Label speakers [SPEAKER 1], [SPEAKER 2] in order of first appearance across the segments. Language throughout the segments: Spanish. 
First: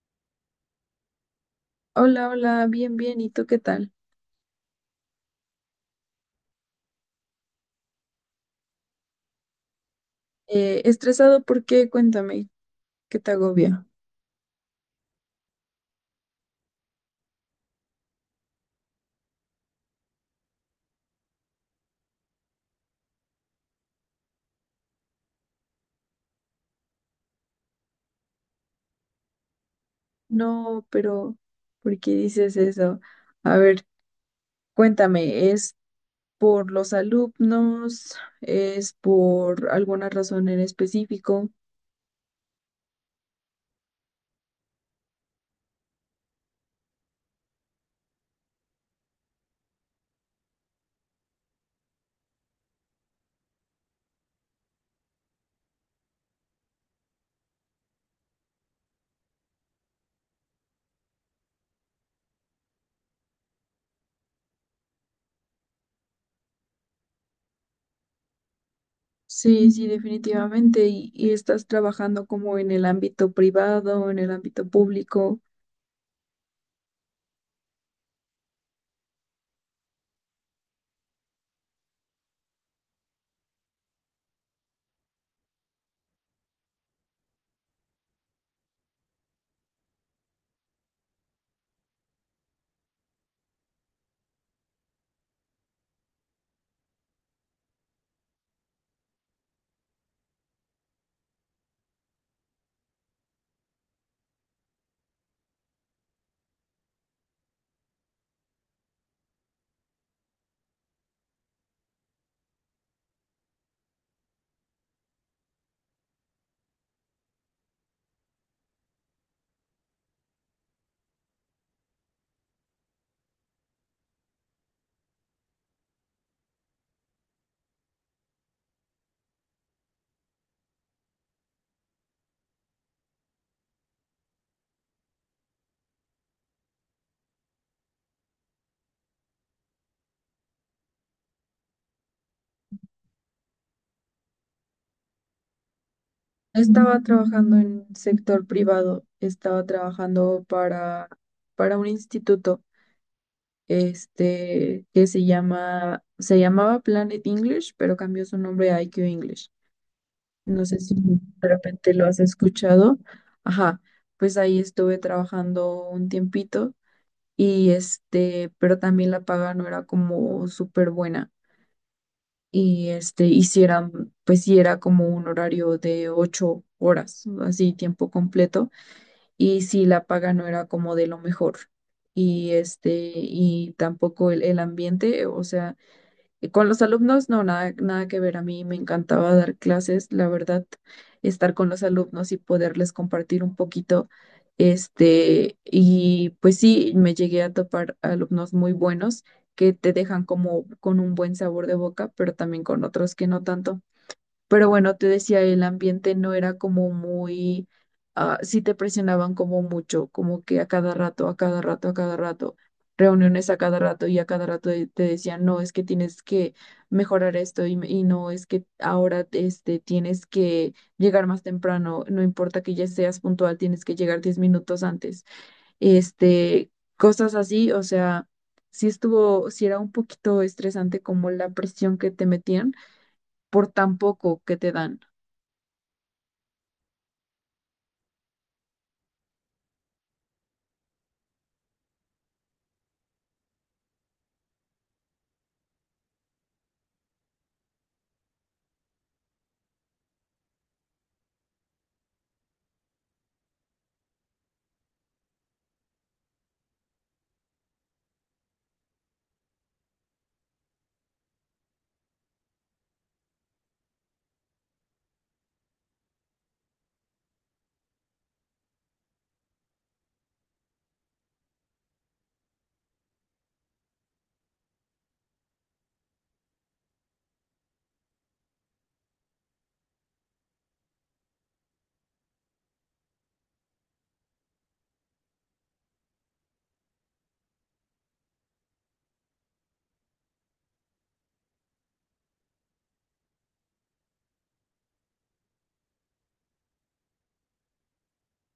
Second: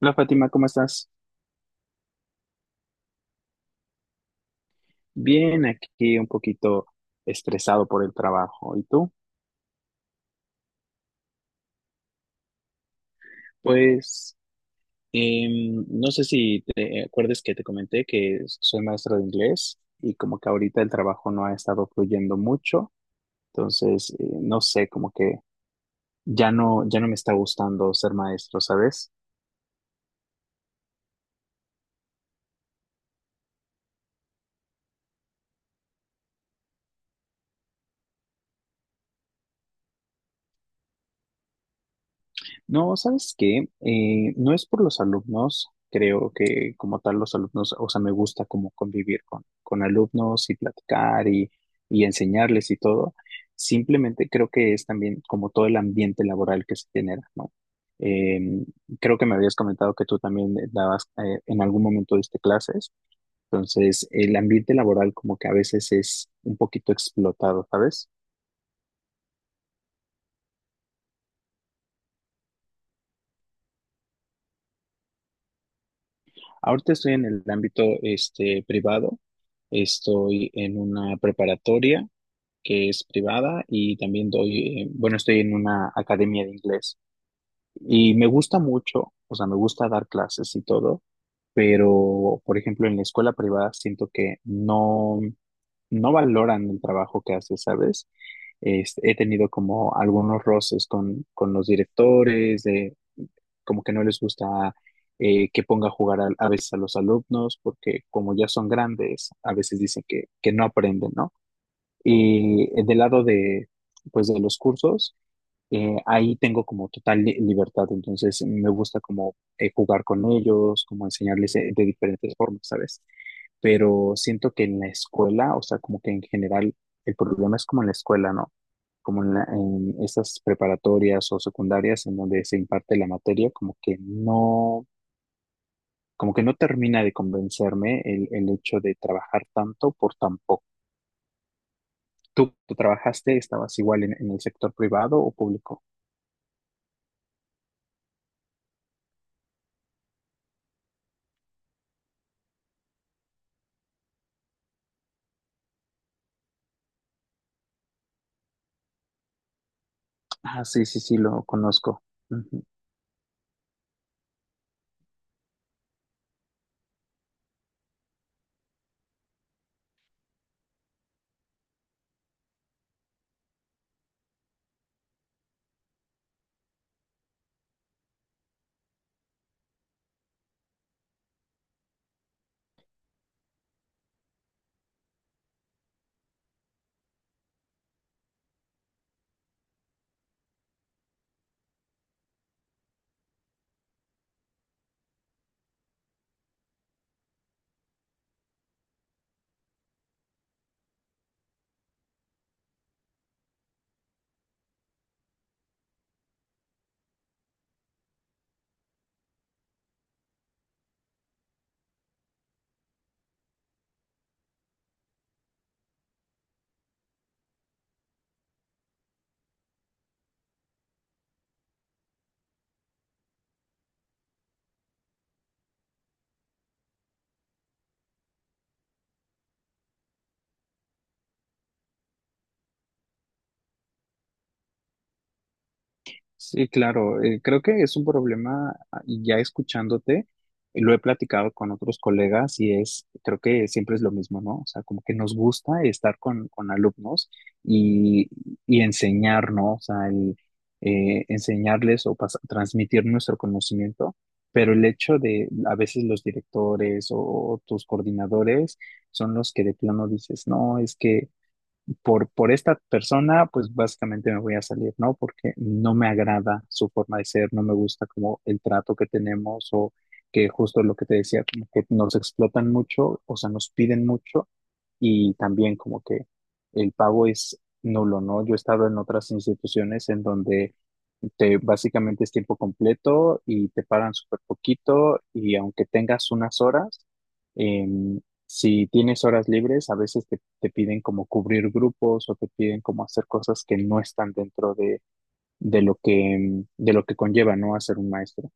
[SPEAKER 1] Hola Fátima, ¿cómo estás?
[SPEAKER 2] Hola, hola, bien, bien. ¿Y tú qué tal?
[SPEAKER 1] Bien, aquí un poquito estresado por el trabajo. ¿Y tú?
[SPEAKER 2] ¿Estresado por qué? Cuéntame, ¿qué te agobia?
[SPEAKER 1] Pues no sé si te acuerdas que te comenté que soy maestra de inglés y como que ahorita el trabajo no ha estado fluyendo mucho, entonces no sé, como que ya no, ya no me está gustando ser maestro, ¿sabes?
[SPEAKER 2] No, pero ¿por qué dices eso? A ver, cuéntame, ¿es por los alumnos? ¿Es por alguna razón en específico?
[SPEAKER 1] No, ¿sabes qué? No es por los alumnos, creo que como tal los alumnos, o sea, me gusta como convivir con alumnos y platicar y enseñarles y todo. Simplemente creo que es también como todo el ambiente laboral que se genera, ¿no? Eh, Creo que me habías comentado que tú también dabas, en algún momento diste clases, entonces el ambiente laboral como que a veces es un poquito explotado, ¿sabes?
[SPEAKER 2] Sí, sí, definitivamente. ¿Y ¿estás trabajando como en el ámbito privado, en el ámbito público?
[SPEAKER 1] Ahorita estoy en el ámbito este, privado, estoy en una preparatoria que es privada y también doy, bueno, estoy en una academia de inglés y me gusta mucho, o sea, me gusta dar clases y todo, pero, por ejemplo, en la escuela privada siento que no valoran el trabajo que haces, ¿sabes? Este, he tenido como algunos roces con los directores como que no les gusta que ponga a jugar a veces a los alumnos, porque como ya son grandes, a veces dicen que no aprenden, ¿no? Y del lado de, pues, de los cursos, ahí tengo como total libertad, entonces me gusta como jugar con ellos, como enseñarles de diferentes formas, ¿sabes? Pero siento que en la escuela, o sea, como que en general, el problema es como en la escuela, ¿no? Como en, en estas preparatorias o secundarias en donde se imparte la materia, como que como que no termina de convencerme el hecho de trabajar tanto por tan poco. ¿Tú trabajaste, estabas igual en el sector privado o público?
[SPEAKER 2] Estaba trabajando en sector privado, estaba trabajando para un instituto. Que se llama, se llamaba Planet English, pero cambió su nombre a IQ English. No
[SPEAKER 1] Ah,
[SPEAKER 2] sé
[SPEAKER 1] sí,
[SPEAKER 2] si
[SPEAKER 1] sí, sí, lo
[SPEAKER 2] de repente
[SPEAKER 1] conozco.
[SPEAKER 2] lo has escuchado. Ajá, pues ahí estuve trabajando un tiempito y pero también la paga no era como súper buena. Y hicieran, pues sí era como un horario de ocho horas, así tiempo completo. Y sí, la paga no era como de lo mejor. Y y tampoco el ambiente, o sea, y con los alumnos, no, nada, nada que ver. A mí me encantaba dar clases, la verdad, estar con los alumnos y poderles compartir un poquito. Y pues sí, me llegué a topar alumnos muy buenos que te dejan como con un buen sabor de boca, pero también con otros que no tanto. Pero bueno, te decía, el ambiente no era como muy, sí te presionaban como mucho, como que a cada rato, a cada rato, a cada rato, reuniones a cada rato y a cada rato te decían, no, es que tienes que mejorar esto y no, es que ahora tienes que llegar más temprano, no importa que ya seas puntual, tienes que llegar 10 minutos antes. Este, Cosas así, o sea, sí estuvo, sí era un poquito estresante como la presión que te metían por tan poco que te dan.
[SPEAKER 1] Sí, claro, creo que es un problema, ah, y ya escuchándote, lo he platicado con otros colegas y es, creo que siempre es lo mismo, ¿no? O sea, como que nos gusta estar con alumnos y, y enseñar, ¿no? O sea, enseñarles o transmitir nuestro conocimiento, pero el hecho de a veces los directores o tus coordinadores son los que de plano dices, no, es que por esta persona, pues básicamente me voy a salir, ¿no? Porque no me agrada su forma de ser, no me gusta como el trato que tenemos o que justo lo que te decía, como que nos explotan mucho, o sea, nos piden mucho y también como que el pago es nulo, ¿no? Yo he estado en otras instituciones en donde te, básicamente es tiempo completo y te pagan súper poquito y aunque tengas unas horas, em, si tienes horas libres, a veces te, te piden como cubrir grupos o te piden como hacer cosas que no están dentro de lo que, de lo que conlleva, ¿no? Hacer un maestro.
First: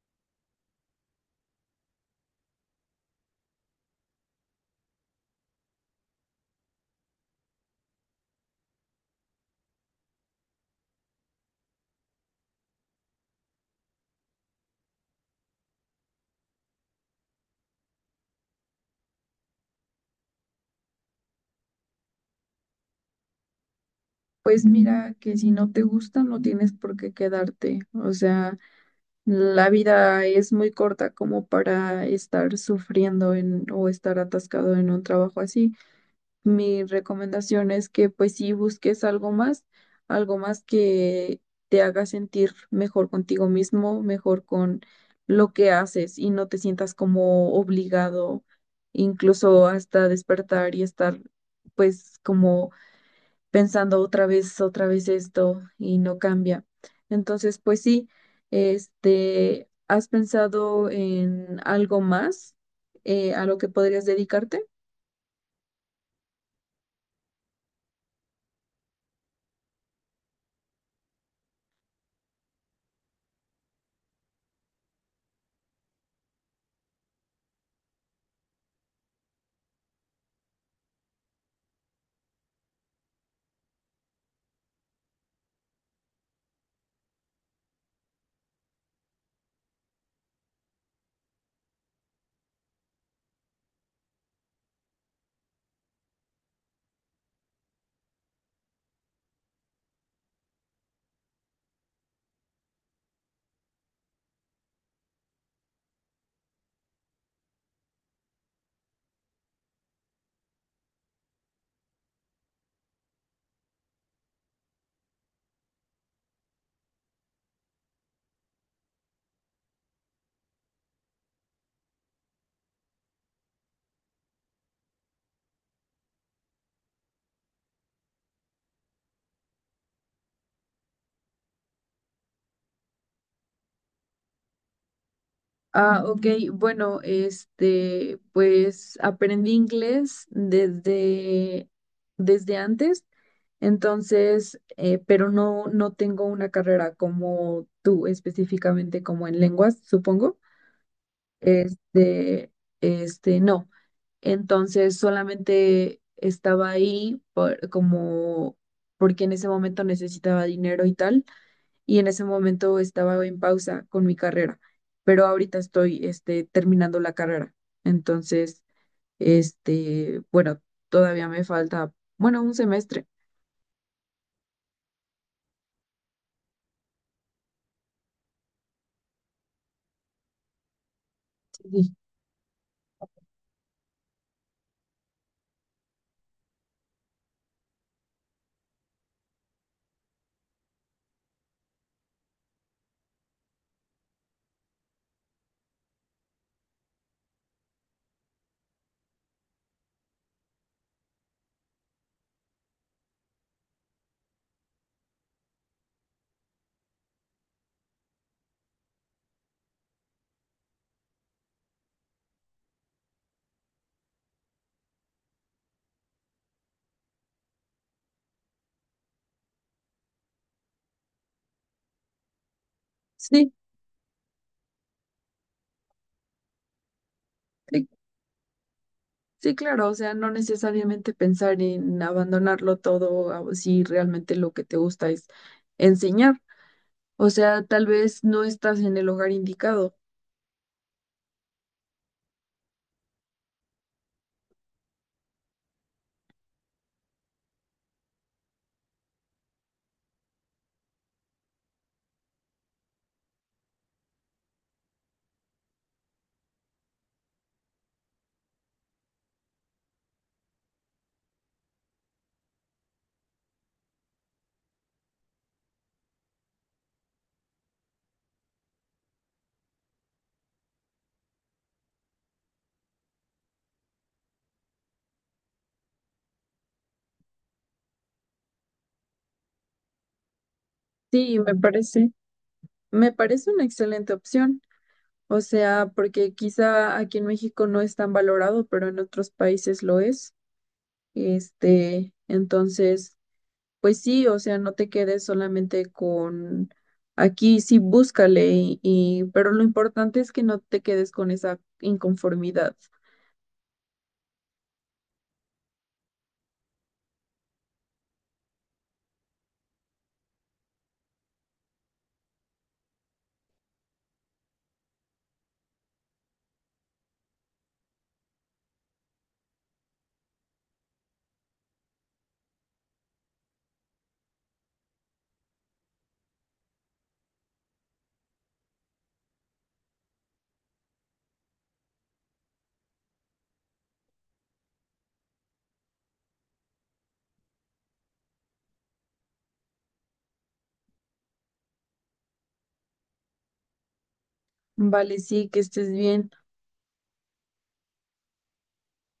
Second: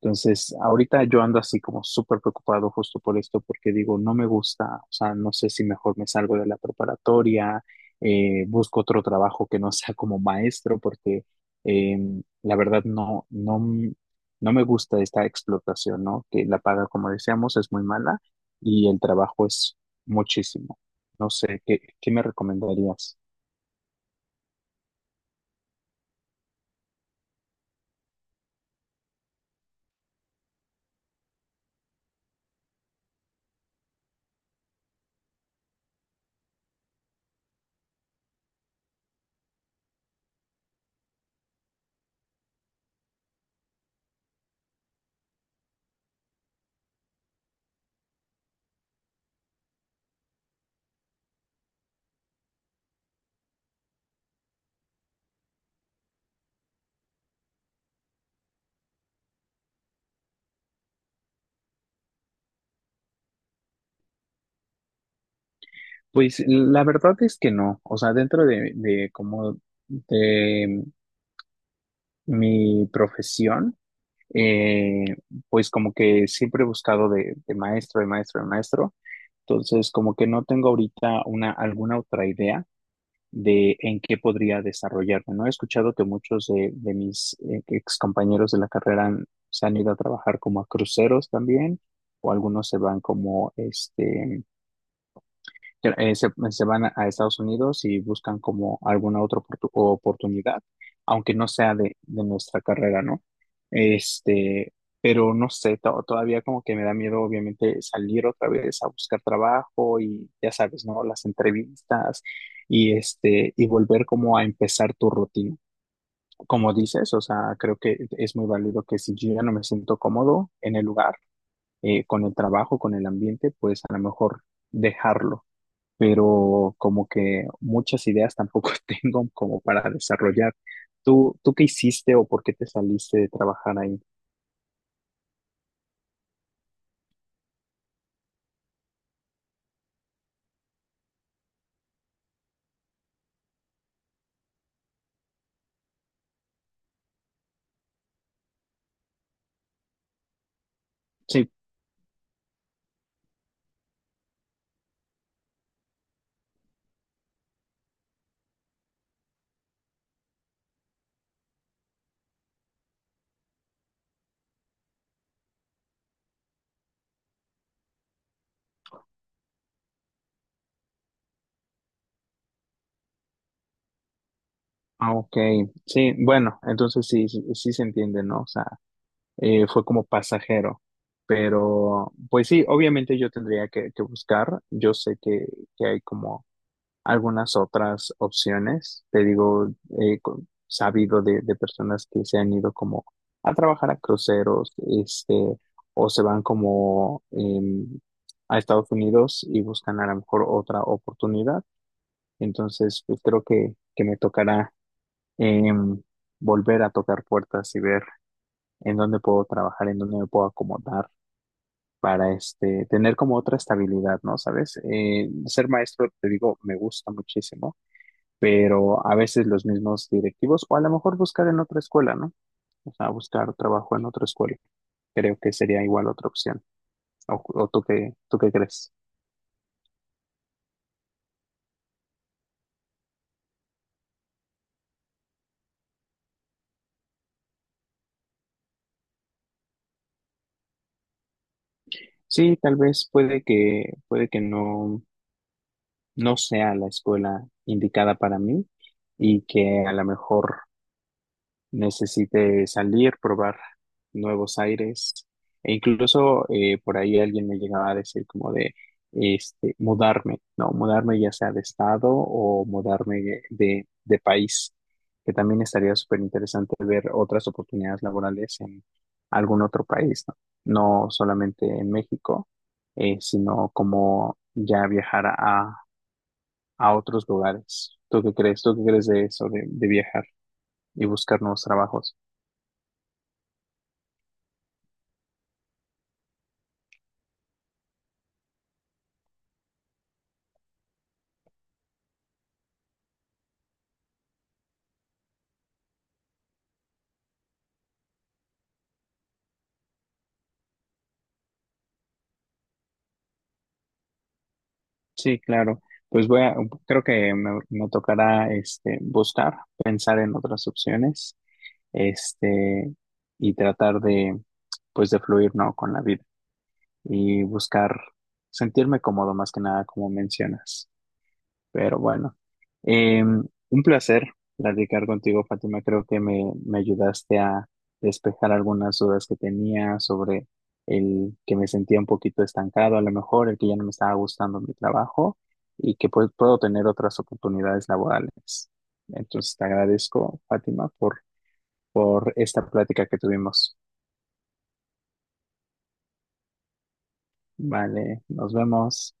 [SPEAKER 1] Entonces, ahorita yo ando así como súper preocupado justo por esto, porque digo, no me gusta, o sea, no sé si mejor me salgo de la preparatoria, busco otro trabajo que no sea como maestro, porque eh, la verdad no, no, no me gusta esta explotación, ¿no? Que la paga, como decíamos, es muy mala y el trabajo es muchísimo. No sé, ¿qué, qué me recomendarías?
[SPEAKER 2] Pues mira, que si no te gusta, no tienes por qué quedarte. O sea, la vida es muy corta como para estar sufriendo en, o estar atascado en un trabajo así. Mi recomendación es que pues sí busques algo más que te haga sentir mejor contigo mismo, mejor con lo que haces y no te sientas como obligado, incluso hasta despertar y estar pues como pensando otra vez esto y no cambia. Entonces, pues sí, ¿has pensado en algo más a lo que podrías dedicarte?
[SPEAKER 1] Pues la verdad es que no, o sea, dentro de como de mi profesión, eh, pues como que siempre he buscado de maestro, de maestro, de maestro. Entonces, como que no tengo ahorita una, alguna otra idea de en qué podría desarrollarme, ¿no? He escuchado que muchos de mis ex compañeros de la carrera se han ido a trabajar como a cruceros también, o algunos se van como, este, se van a Estados Unidos y buscan como alguna otra oportunidad, aunque no sea de nuestra carrera, ¿no? Este, pero no sé, todavía como que me da miedo, obviamente, salir otra vez a buscar trabajo y ya sabes, ¿no? Las entrevistas y este, y volver como a empezar tu rutina. Como dices, o sea, creo que es muy válido que si yo ya no me siento cómodo en el lugar, con el trabajo, con el ambiente, pues a lo mejor dejarlo pero como que muchas ideas tampoco tengo como para desarrollar. ¿Tú qué hiciste o por qué te saliste de trabajar ahí?
[SPEAKER 2] Ah, ok, bueno, pues aprendí inglés desde antes, entonces, pero no, no tengo una carrera como tú específicamente, como en lenguas, supongo.
[SPEAKER 1] Sí,
[SPEAKER 2] Este, no. Entonces solamente estaba ahí como porque en ese momento necesitaba dinero y tal, y en ese momento estaba en pausa con mi carrera, pero ahorita estoy terminando la carrera. Entonces, bueno, todavía me falta, bueno, un semestre.
[SPEAKER 1] ah, ok, sí, bueno, entonces sí, sí, sí se entiende, ¿no? O sea, fue como pasajero,
[SPEAKER 2] Sí,
[SPEAKER 1] pero pues sí, obviamente yo tendría que buscar, yo sé que hay como algunas otras opciones. Te digo, he co- sabido de personas que se han ido como a trabajar a cruceros, este, o se van como a Estados Unidos y buscan a lo mejor otra oportunidad. Entonces, pues creo que me tocará em, volver a tocar puertas y ver en dónde puedo trabajar, en dónde me puedo acomodar para este, tener como otra estabilidad, ¿no? ¿Sabes? Ser maestro, te digo, me gusta muchísimo pero a veces los mismos directivos, o a lo mejor buscar en otra escuela, ¿no? O sea,
[SPEAKER 2] sí,
[SPEAKER 1] buscar trabajo en otra escuela. Creo que sería igual otra opción. O
[SPEAKER 2] sí,
[SPEAKER 1] tú qué crees?
[SPEAKER 2] sí, claro, o sea, no necesariamente pensar en abandonarlo todo, a- si realmente lo que te gusta es enseñar. O sea, tal vez no estás en el hogar indicado.
[SPEAKER 1] Sí, tal vez puede que no, no sea la escuela indicada para mí y que a lo mejor necesite salir, probar nuevos aires. E incluso por ahí alguien me llegaba a decir como de este, mudarme, ¿no? Mudarme ya sea de estado o mudarme de, de país, que también estaría súper interesante ver otras oportunidades laborales en algún otro país, ¿no? No solamente en México, sino como ya viajar a otros lugares. ¿Tú qué crees? ¿Tú qué crees de eso, de viajar y
[SPEAKER 2] Sí,
[SPEAKER 1] buscar nuevos trabajos?
[SPEAKER 2] me parece una excelente opción. O sea, porque quizá aquí en México no es tan valorado, pero en otros países lo es. Entonces, pues sí, o sea, no te quedes solamente con aquí, sí, búscale pero lo importante es que no te quedes con esa inconformidad.
[SPEAKER 1] Sí, claro. Pues voy a, creo que me tocará este buscar, pensar en otras opciones, este, y tratar de, pues de fluir, ¿no? Con la vida y buscar sentirme cómodo más que nada, como mencionas. Pero bueno, un placer platicar contigo, Fátima. Creo que me ayudaste a despejar algunas dudas que tenía sobre el que me sentía un poquito estancado, a lo mejor el que ya no me estaba gustando mi trabajo y que pues, puedo tener otras oportunidades laborales. Entonces te agradezco, Fátima, por esta plática que tuvimos.
[SPEAKER 2] Vale, sí, que estés bien.
[SPEAKER 1] Vale, nos vemos.